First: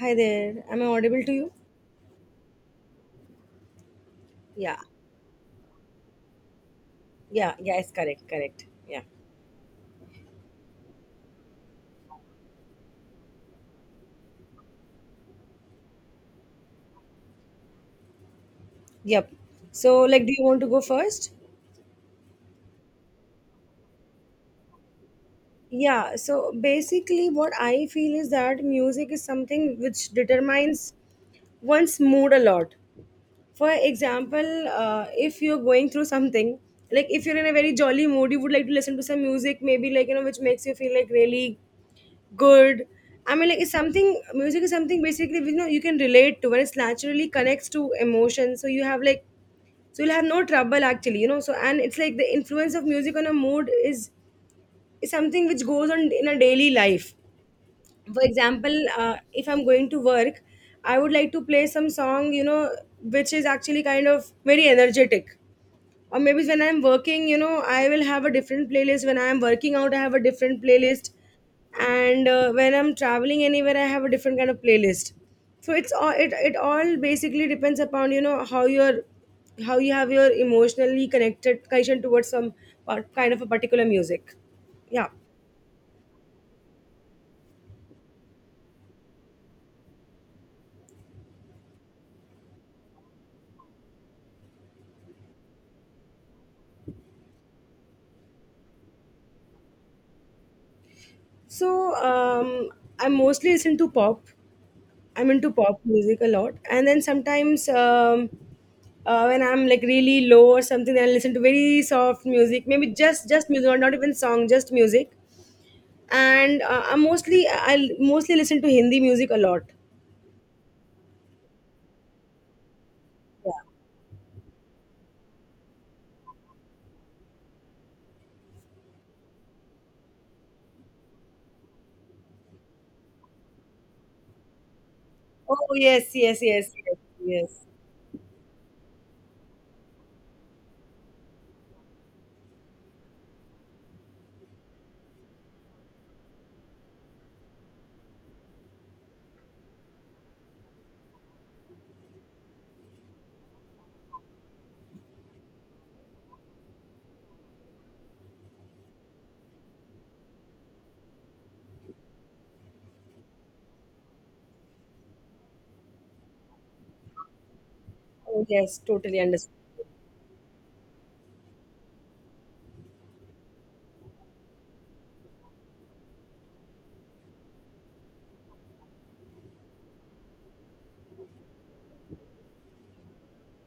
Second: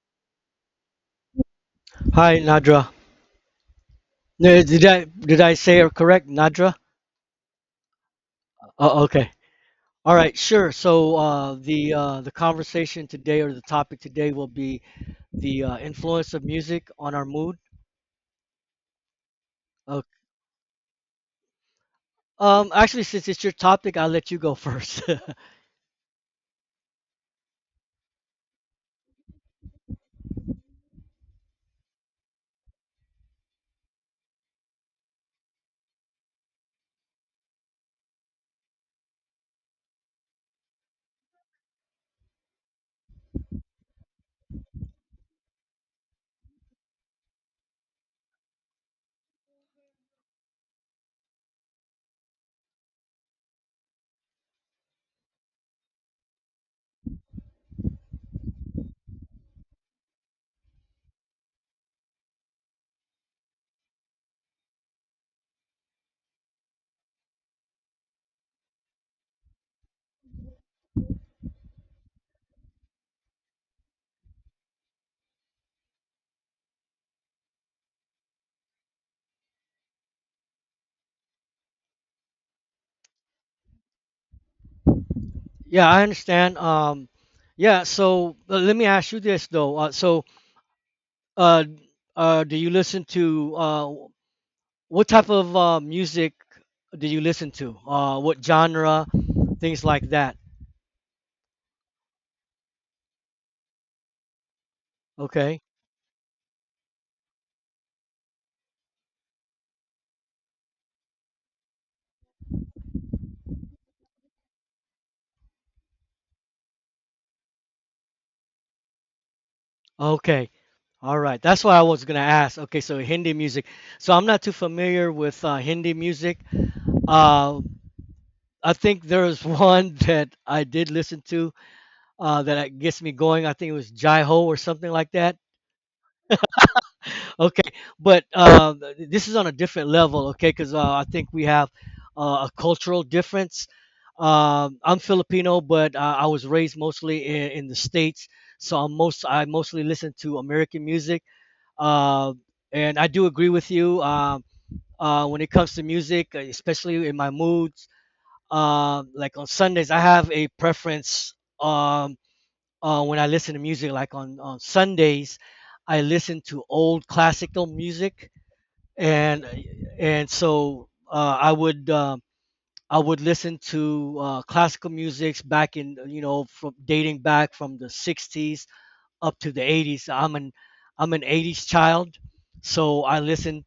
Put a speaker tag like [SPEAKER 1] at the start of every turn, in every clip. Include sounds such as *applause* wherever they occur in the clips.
[SPEAKER 1] Hi there. Am I audible to you?
[SPEAKER 2] Hi, Nadra.
[SPEAKER 1] Yeah.
[SPEAKER 2] Did I say it correct, Nadra?
[SPEAKER 1] Yeah. Yeah. It's correct. Correct. Yeah.
[SPEAKER 2] Oh, okay. All right, sure. So the conversation today, or the topic today, will be the influence of music on our mood.
[SPEAKER 1] Yep.
[SPEAKER 2] Uh,
[SPEAKER 1] So, like, do you want to go first?
[SPEAKER 2] actually, since it's your topic, I'll let you go first. *laughs*
[SPEAKER 1] Yeah. So, basically, what I feel is that music is something which determines one's mood a lot. For example, if you're going through something, like if you're in a very jolly mood, you would like to listen to some music, maybe, like, you know, which makes you feel like really good. I mean, like, it's something, music is something basically, you know, you can relate to, and it's naturally connects to emotion. So, you have like, so you'll have no trouble actually, you know, so, and it's like the influence of music on a mood is something which goes on in a daily life. For example, if I'm going to work, I would like to play some song, you know, which is actually kind of very energetic. Or maybe when I'm working, you know, I will have a different playlist. When I'm working out, I have a different playlist. And when I'm traveling anywhere, I have a different kind of playlist. So it's all it all basically depends upon, you know, how you're how you have your emotionally connected connection towards some kind of a particular music. Yeah.
[SPEAKER 2] Yeah, I understand. Yeah. So let me ask you this though. Uh, do you listen to what type of music do you listen to? What genre? Things like that.
[SPEAKER 1] So I mostly listen to pop. I'm into
[SPEAKER 2] Okay.
[SPEAKER 1] pop music a lot, and then sometimes when I'm like really low or something, then I listen to very soft music, maybe just music, or not even song, just music. And I'm mostly I will mostly listen to Hindi music a lot.
[SPEAKER 2] Okay, all right. That's what I was gonna ask. Okay, so Hindi music. So I'm not too familiar with Hindi music. Uh, I think there is one *laughs* that I did listen to, gets me going. I think it was Jai Ho or something like that.
[SPEAKER 1] Oh yes, yes, yes, yes, yes.
[SPEAKER 2] Okay, but this is on a different level, okay? Because I think we have a cultural difference. I'm Filipino, but I was raised mostly in the states, so I mostly listen to American music. Uh, and I do agree with you, when it comes to music, especially in my moods. Like on Sundays, I have a preference, when I listen to music. Like on Sundays, I listen to old classical music,
[SPEAKER 1] Oh yes, totally
[SPEAKER 2] and
[SPEAKER 1] understand.
[SPEAKER 2] so I would listen to classical music back in, you know, from dating back from the 60s up to the 80s. I'm an 80s child, so I listen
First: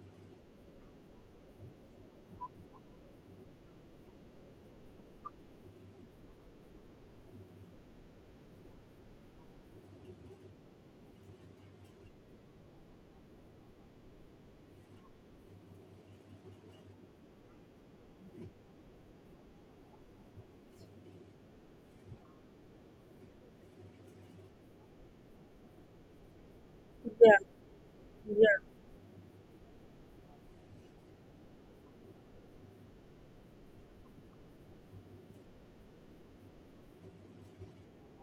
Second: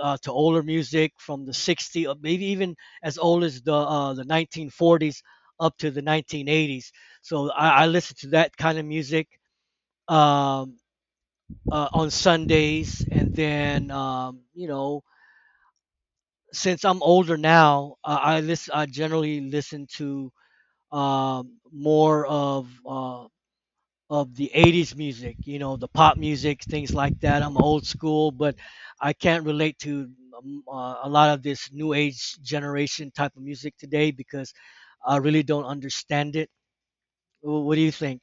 [SPEAKER 2] to older music from the 60s, or maybe even as old as the 1940s up to the 1980s. So I listen to that kind of music, um, on Sundays, and then you know, since I'm older now, I listen. I generally listen to more of the '80s music. You know, the pop music, things like
[SPEAKER 1] Yeah,
[SPEAKER 2] that. I'm old school, but
[SPEAKER 1] yeah.
[SPEAKER 2] I can't relate to a lot of this new age generation type of music today, because I really don't understand it. What do you think?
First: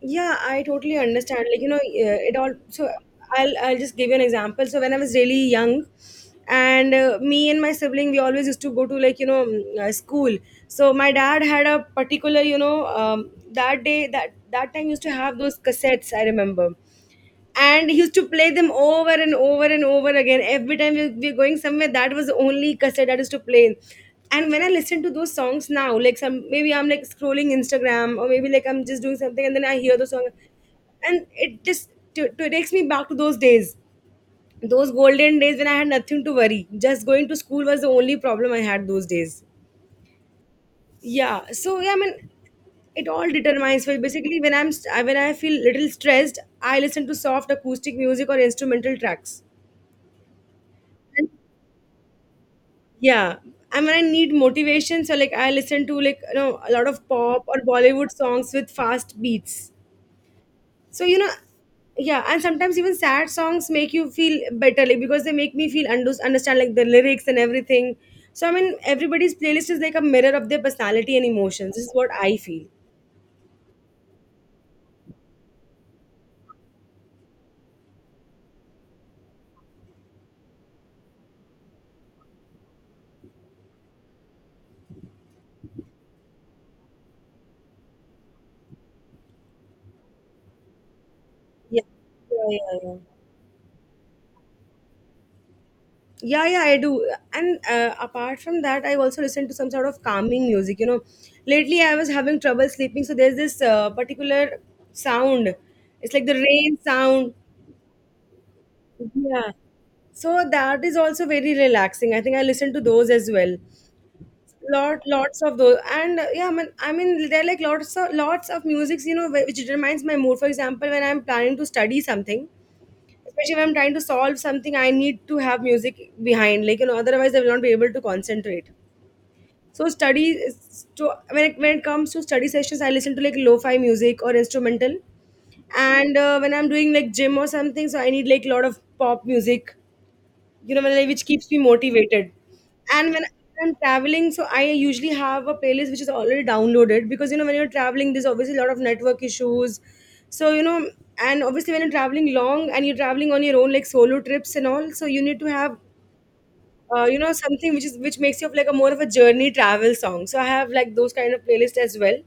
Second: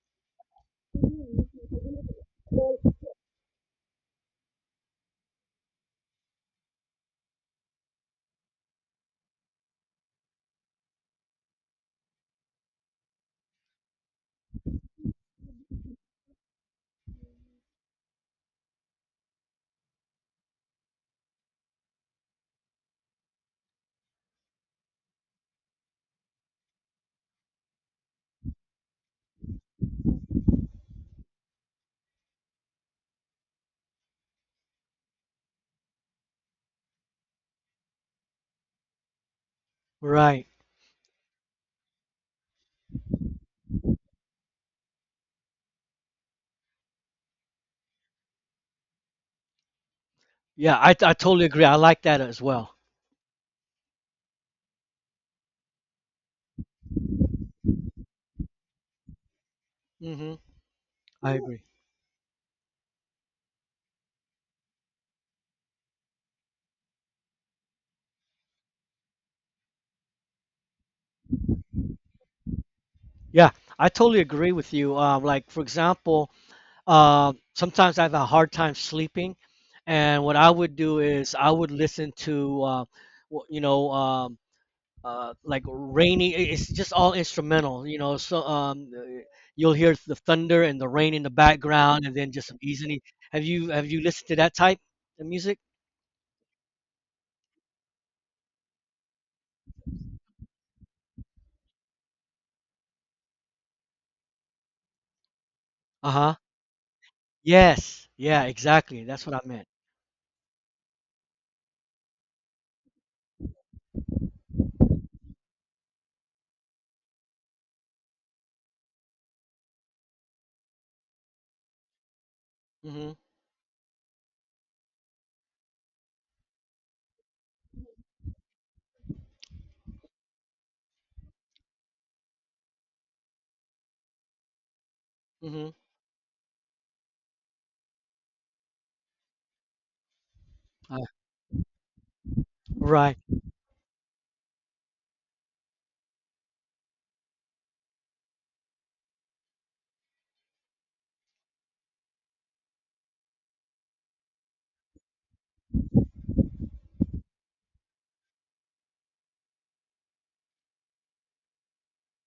[SPEAKER 1] Yeah, I totally understand. Like, you know, it all. So I'll just give you an example. So when I was really young, and me and my sibling, we always used to go to, like, you know, school. So my dad had a particular, you know, that day that time used to have those cassettes, I remember, and he used to play them over and over and over again. Every time we were going somewhere, that was the only cassette that used to play. And when I listen to those songs now, like some maybe I'm like scrolling Instagram or maybe like I'm just doing something and then I hear the song, and it just takes me back to those days, those golden days when I had nothing to worry. Just going to school was the only problem I had those days.
[SPEAKER 2] Right.
[SPEAKER 1] Yeah. So yeah, I mean, it all determines. Well, basically, when when I feel little stressed, I listen to soft acoustic music or instrumental tracks.
[SPEAKER 2] Yeah, I
[SPEAKER 1] And,
[SPEAKER 2] totally agree. I like that as well.
[SPEAKER 1] yeah. And when I need motivation, so like I listen to, like, you know, a lot of pop or Bollywood songs with fast beats.
[SPEAKER 2] Hmm.
[SPEAKER 1] So you know,
[SPEAKER 2] I agree.
[SPEAKER 1] yeah. And sometimes even sad songs make you feel better, like because they make me feel understand like the lyrics and everything. So I mean, everybody's playlist is like a mirror of their personality and emotions. This is what I feel.
[SPEAKER 2] Yeah, I totally agree with you. Like for example, um, sometimes I have a hard time sleeping, and what I would do is I would listen to, you know, like it's just all instrumental, you know. So you'll hear the thunder and the rain in the
[SPEAKER 1] Yeah.
[SPEAKER 2] background, and then
[SPEAKER 1] Yeah.
[SPEAKER 2] just some
[SPEAKER 1] Yeah. Yeah.
[SPEAKER 2] easily. Have you listened to that type of music?
[SPEAKER 1] Yeah, yeah, I do. And apart from that, I also listen to some sort of calming music, you know. Lately I was having trouble sleeping, so there's this particular sound.
[SPEAKER 2] Uh
[SPEAKER 1] It's like the
[SPEAKER 2] huh.
[SPEAKER 1] rain sound.
[SPEAKER 2] Yes. Yeah, exactly. That's what I
[SPEAKER 1] Yeah,
[SPEAKER 2] meant.
[SPEAKER 1] so that is also very relaxing. I think I listen to those as well, lot lots of those. And yeah, I mean there are like lots of musics, you know, which determines my mood. For example, when I'm planning to study something,
[SPEAKER 2] Mm-hmm.
[SPEAKER 1] especially if I'm trying to solve something, I need to have music behind, like, you know, otherwise I will not be able to concentrate. So study is to when it comes to study sessions, I listen to like lo-fi music or instrumental.
[SPEAKER 2] Mm-hmm.
[SPEAKER 1] And when I'm doing like gym or something, so I need like a lot of pop music, you know,
[SPEAKER 2] Uh,
[SPEAKER 1] like, which keeps me motivated. And
[SPEAKER 2] right.
[SPEAKER 1] when I'm traveling, so I usually have a playlist which is already downloaded, because you know when you're traveling, there's obviously a lot of network issues. So you know, and obviously when you're traveling long and you're traveling on your own, like solo trips and all, so you need to have. You know, something which is which makes you like a more of a journey travel song. So I have like those kind of playlists as well.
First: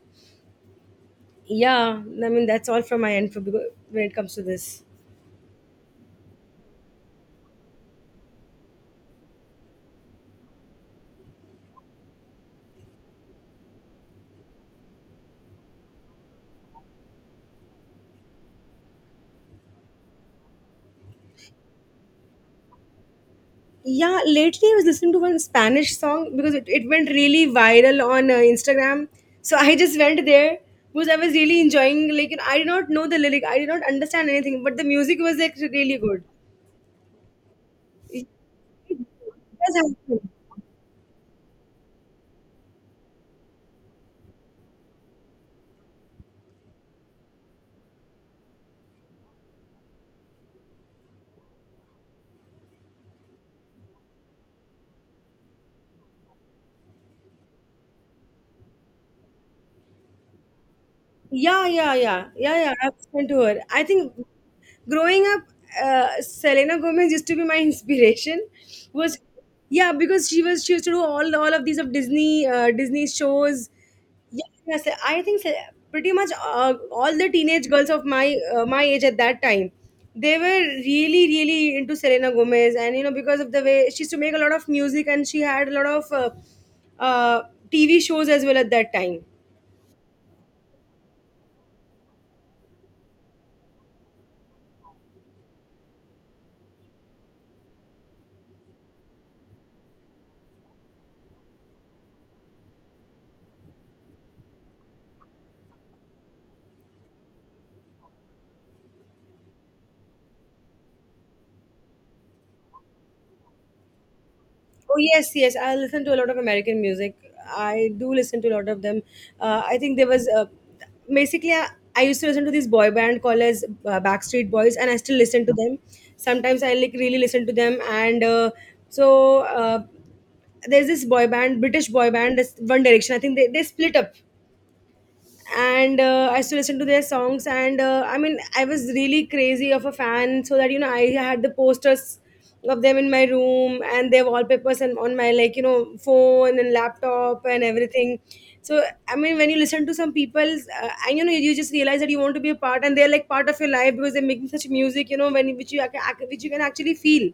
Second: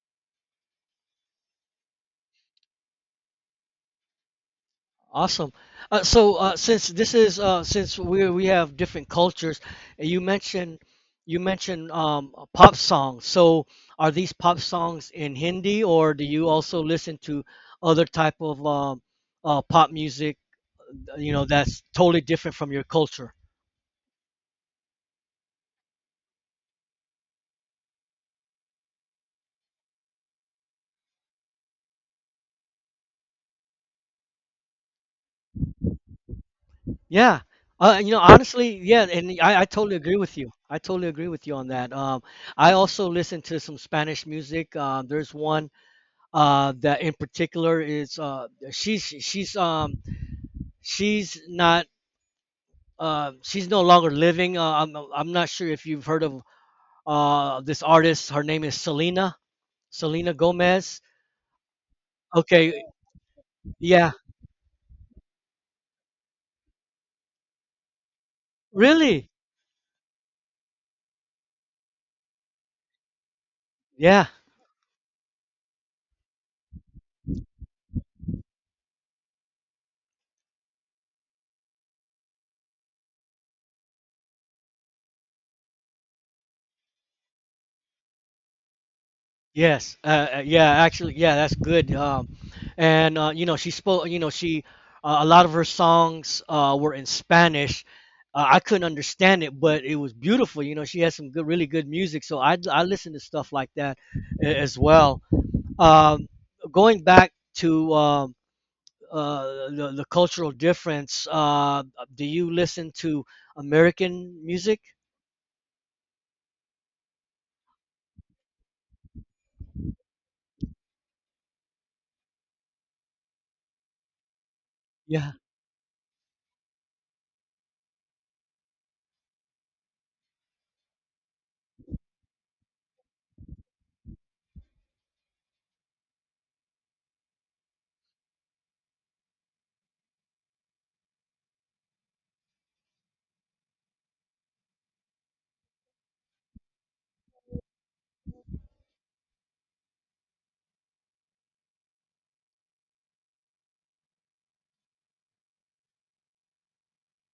[SPEAKER 1] Yeah, I mean, that's all from my end for, when it comes to this.
[SPEAKER 2] Awesome. So since this is since we have different cultures, and you mentioned pop songs. So are these pop songs in Hindi, or do you also listen to other type of pop music? You know, that's totally different from your culture.
[SPEAKER 1] Yeah, lately I was listening to one Spanish song because it went really viral on Instagram. So I just went there because I was really enjoying. Like you know, I did not know the lyric, I did not understand anything, but the music was like really good.
[SPEAKER 2] Yeah. You know,
[SPEAKER 1] It,
[SPEAKER 2] honestly,
[SPEAKER 1] it
[SPEAKER 2] yeah, and I
[SPEAKER 1] does
[SPEAKER 2] totally agree
[SPEAKER 1] happen.
[SPEAKER 2] with you. I totally agree with you on that. I also listen to some Spanish music. There's one that in particular is she's not she's no longer living. I'm not sure if you've heard of this artist. Her name is Selena Gomez.
[SPEAKER 1] Yeah, yeah, yeah, yeah, yeah.
[SPEAKER 2] Okay,
[SPEAKER 1] I've spoken to her. I
[SPEAKER 2] yeah,
[SPEAKER 1] think growing up, Selena Gomez used to be my *laughs* inspiration. Was
[SPEAKER 2] really,
[SPEAKER 1] yeah, because she used to do all of these of Disney Disney shows.
[SPEAKER 2] yeah.
[SPEAKER 1] Yeah, yeah, I think pretty much all the teenage girls of my my age at that time, they were really into Selena Gomez, and you know because of the way she used to make a lot of music and she had a lot of uh, TV shows as well at that time.
[SPEAKER 2] Yes, yeah, actually, yeah, that's good. And you know, she spoke. You know, she a lot of her songs were in Spanish. I couldn't understand it, but it was beautiful. You know, she had some good, really good music. So I listen to stuff like that as well. Um, going back to the cultural difference, do you listen to American music?
[SPEAKER 1] Oh yes, yes. I listen to a lot of American music. I do listen to a lot of them. I think there was basically I used to listen to this boy band called as Backstreet Boys, and I still
[SPEAKER 2] Yeah,
[SPEAKER 1] listen to them. Sometimes I like really listen to them, and so uh, there's this boy band, British boy band, this One Direction. I think they split up. And I used to listen to their songs. And I mean, I was really crazy of a fan, so that you know, I had the posters of them in my room and their wallpapers and on my, like, you know, phone and laptop and everything. So I mean, when you listen to some people, and you know, you just realize that you want to be a part, and they're like part of your life because they're making such music, you know, when which you which you can actually feel,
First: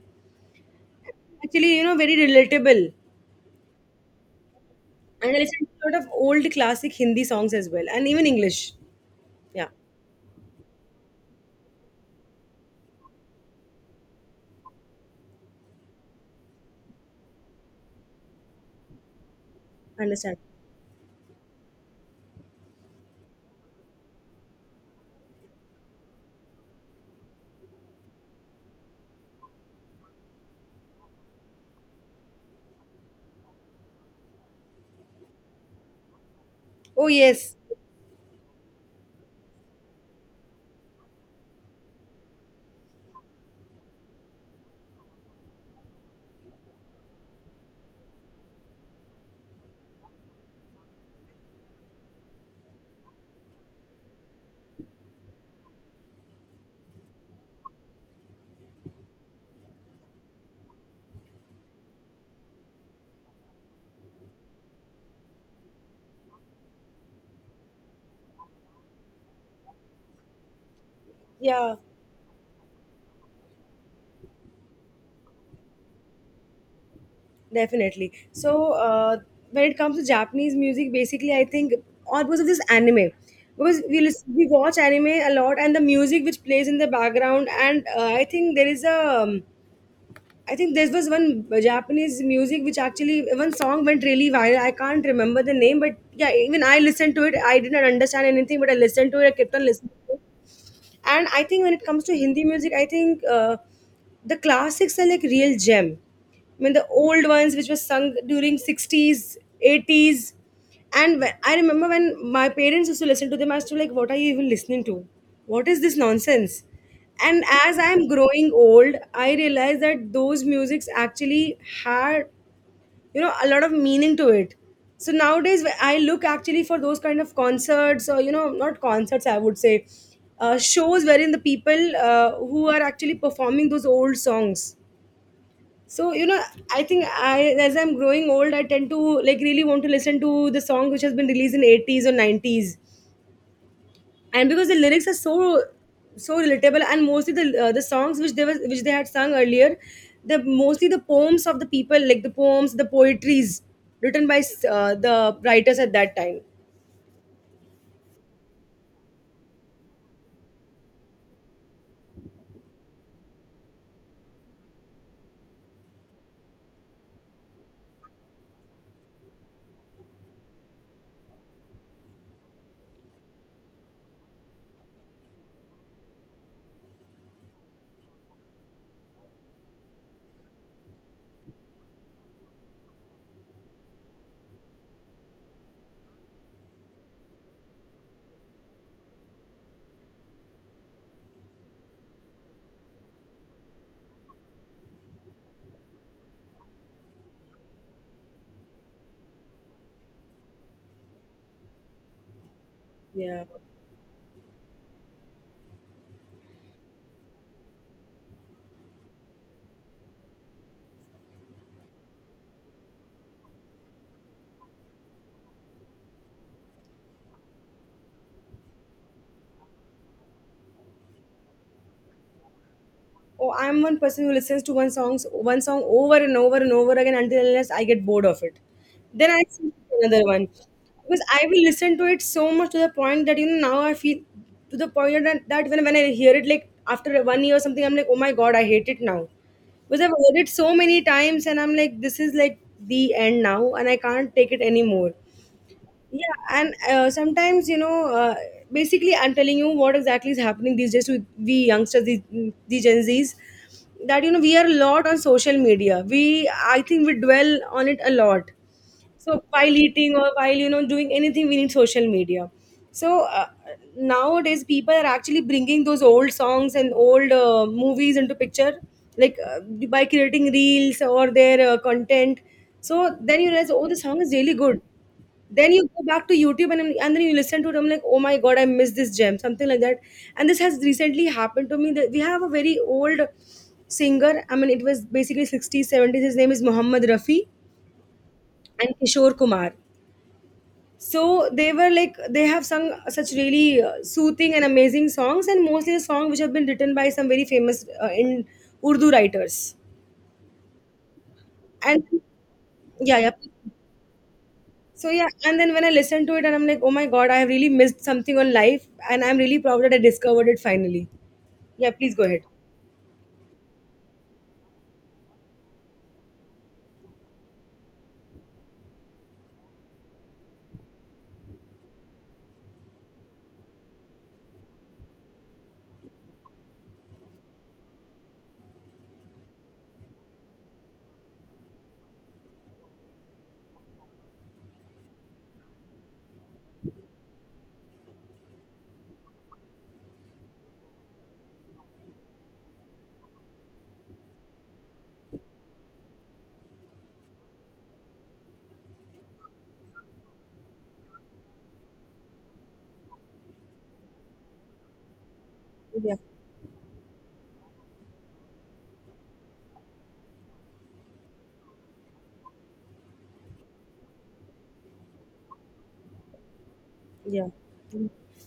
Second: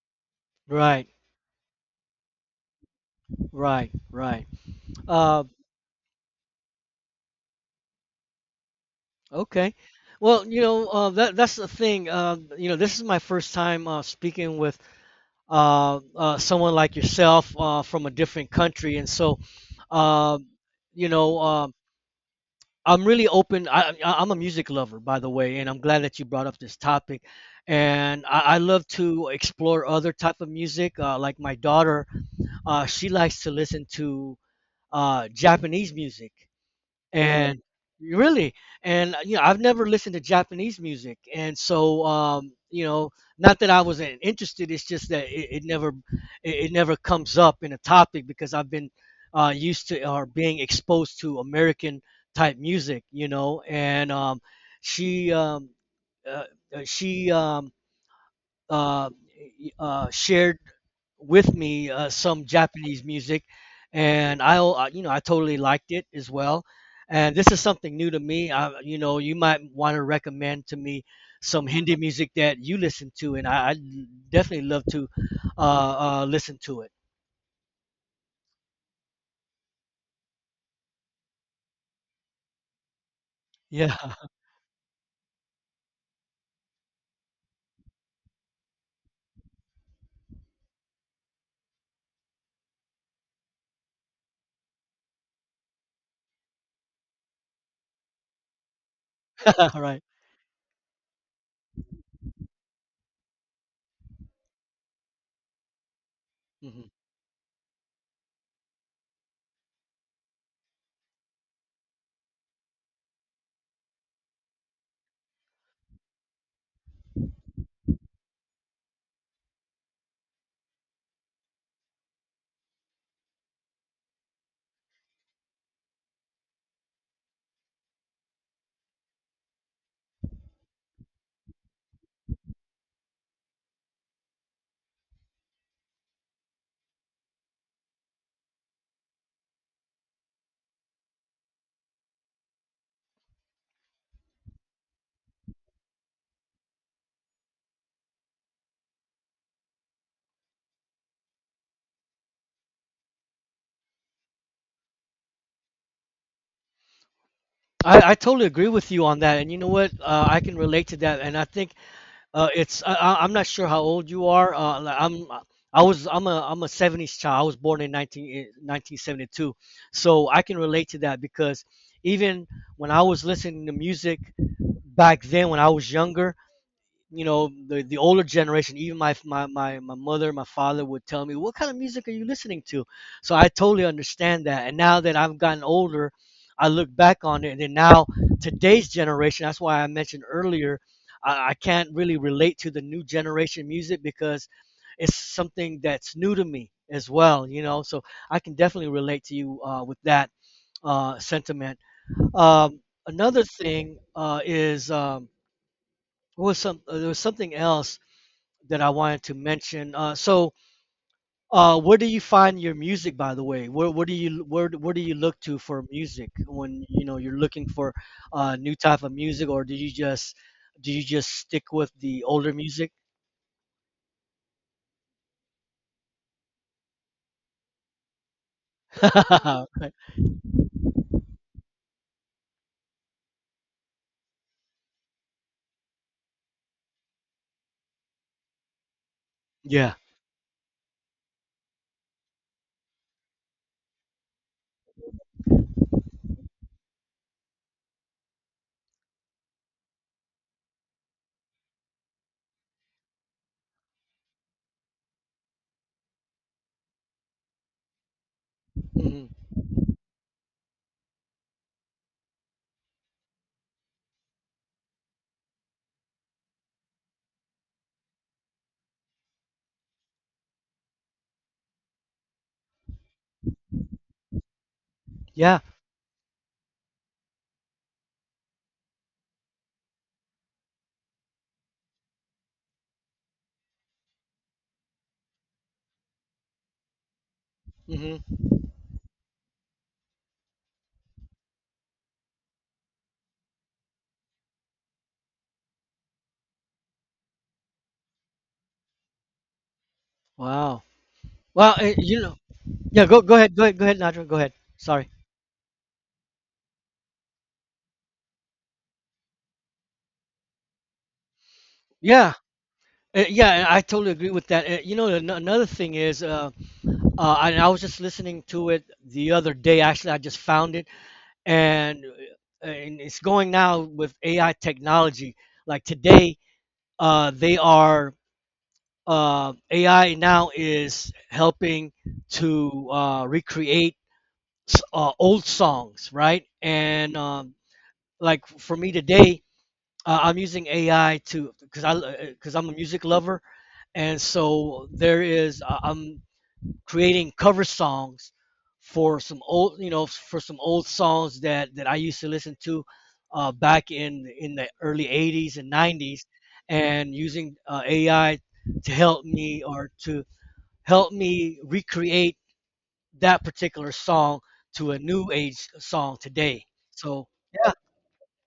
[SPEAKER 2] right,
[SPEAKER 1] actually, you know, very relatable.
[SPEAKER 2] right.
[SPEAKER 1] And I
[SPEAKER 2] Um,
[SPEAKER 1] listen to a lot of old classic Hindi songs as well, and even English. Yeah,
[SPEAKER 2] okay. Well, you know, that that's the thing. You know, this is my first time speaking with someone like yourself from a different country, and so,
[SPEAKER 1] I understand.
[SPEAKER 2] uh, you know, I'm really open. I'm a music lover, by the way, and I'm glad that you brought up this topic. And I love to explore other type of music. Like my daughter, she likes to listen to Japanese music,
[SPEAKER 1] Oh yes.
[SPEAKER 2] and really, and you know, I've never listened to Japanese music, and so, you know, not that I wasn't interested, it's just that it never, it never comes up in a topic, because I've been used to or being exposed to American type music, you know, and she um uh, she uh, shared with me some Japanese music, and I, you know, I totally liked it as well. And this is something new to me. I, you know, you might want to recommend to me some
[SPEAKER 1] Yeah.
[SPEAKER 2] Hindi music that you listen to, and I definitely love to listen to it.
[SPEAKER 1] Definitely. So when it comes to Japanese music, basically I think all because of this anime, because
[SPEAKER 2] Yeah,
[SPEAKER 1] we listen,
[SPEAKER 2] *laughs*
[SPEAKER 1] we watch anime a lot, and the music which plays in the background, and I think there is a, I think there was one Japanese music which actually one song went really viral. I can't remember the name, but yeah, even I listened to it. I didn't understand anything, but I listened to it. I kept on listening.
[SPEAKER 2] right.
[SPEAKER 1] And I think when it comes to Hindi music, I think the classics are like real gem. I mean the
[SPEAKER 2] Mhm.
[SPEAKER 1] old ones which were sung during 60s 80s. And I remember when my parents used to listen to them, I used to be like what are you even listening to, what is this nonsense. And as I'm growing old, I realize that those musics actually had, you know, a lot of meaning to it. So nowadays I look actually for those kind of concerts, or you know, not concerts, I would say shows wherein the people who are actually performing those old songs. So you know, I think I as I'm growing old, I tend to like really want to listen to the songs which has been released in 80s or 90s, and because the lyrics are so so relatable, and mostly the songs which they was which they had sung earlier, the mostly the poems of the people, like the poems, the poetries written by the writers at that time.
[SPEAKER 2] I totally agree with you on that. And you know what? I can relate to that. And I think it's I'm not sure how old you are. Like, I'm a 70s child. I was born in 19 in 1972, so I can relate to that, because even when I was listening to music back then when I was younger, you know, the older generation, even my mother, my father would tell me, what kind of music are you listening to? So I totally understand that, and now that I've gotten older, I look back on it, and then now, today's generation, that's why I mentioned earlier, I can't really relate to the new generation music, because it's something that's new to me as well, you know. So I can definitely relate to you with that sentiment. um, Another
[SPEAKER 1] Yeah.
[SPEAKER 2] thing is what was some there was something else that I wanted to mention. Where do you find your music, by the way? Where do you look to for music when, you know, you're looking for new type of music, or do you just stick with the older music?
[SPEAKER 1] Oh, I'm one person who listens to one song over and over and over again until unless I get bored of it, then I
[SPEAKER 2] *laughs*
[SPEAKER 1] switch
[SPEAKER 2] Right.
[SPEAKER 1] to another one, because I will listen to it so much to the point that you know now I feel to the point that when I hear it like after 1 year or something, I'm like oh my god I hate it now,
[SPEAKER 2] Yeah.
[SPEAKER 1] because I've heard it so many times and I'm like this is like the end now and I can't take it anymore. Yeah, and sometimes you know, basically, I'm telling you what exactly is happening these days with we youngsters, the Gen Zs, that you know we are a lot on social media. We, I think, we dwell on it a lot.
[SPEAKER 2] Hmm.
[SPEAKER 1] So while eating or while you know doing anything, we need social media. So nowadays, people are actually bringing those old songs and old movies into picture, like by creating reels or their content. So then you realize, oh, the song is really good,
[SPEAKER 2] Yeah.
[SPEAKER 1] then you go back to YouTube and then you listen to it. I'm like, oh my god, I missed this gem, something like that. And this has recently happened to me. That we have a very old singer. I mean, it was basically 60s, 70s. His name is Muhammad Rafi
[SPEAKER 2] Hmm.
[SPEAKER 1] and Kishore Kumar. So they were like they have sung such really soothing and amazing songs, and mostly the song which have been written by some very famous in Urdu writers.
[SPEAKER 2] Wow. Well,
[SPEAKER 1] And
[SPEAKER 2] you know, yeah.
[SPEAKER 1] yeah, yeah.
[SPEAKER 2] Go ahead, Nadra. Go ahead. Sorry.
[SPEAKER 1] So yeah, and then when I listened to it and I'm like, oh my god, I have really missed something on life, and I'm really proud that I discovered it finally. Yeah, please go
[SPEAKER 2] Yeah.
[SPEAKER 1] ahead.
[SPEAKER 2] Yeah, I totally agree with that. You know, another thing is, and I was just listening to it the other day. Actually, I just found it, and and it's going now with AI technology. Like today, they are AI now is helping to recreate old songs, right? And like for me today, I'm using AI to, because I'm a music lover, and so there is I'm creating cover songs for some old, you know, for some old songs that I used to listen to back in the early 80s and
[SPEAKER 1] Yeah.
[SPEAKER 2] 90s, and using AI to help me, or to help me recreate that particular song to a new age song today, so
[SPEAKER 1] Yeah.
[SPEAKER 2] yeah.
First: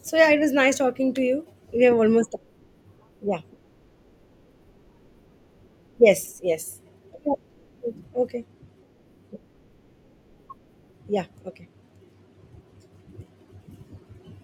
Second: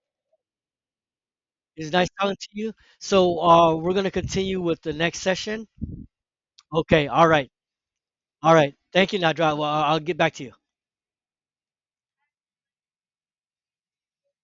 [SPEAKER 1] So yeah, it was nice talking to you. We
[SPEAKER 2] It's
[SPEAKER 1] have
[SPEAKER 2] nice
[SPEAKER 1] almost
[SPEAKER 2] talking to you, so
[SPEAKER 1] Yeah.
[SPEAKER 2] we're going to continue with the next session.
[SPEAKER 1] Yes, yes.
[SPEAKER 2] Okay, all right.
[SPEAKER 1] Okay.
[SPEAKER 2] All right, thank you, Nadra. Well, I'll get back to you.
[SPEAKER 1] Yeah. Okay.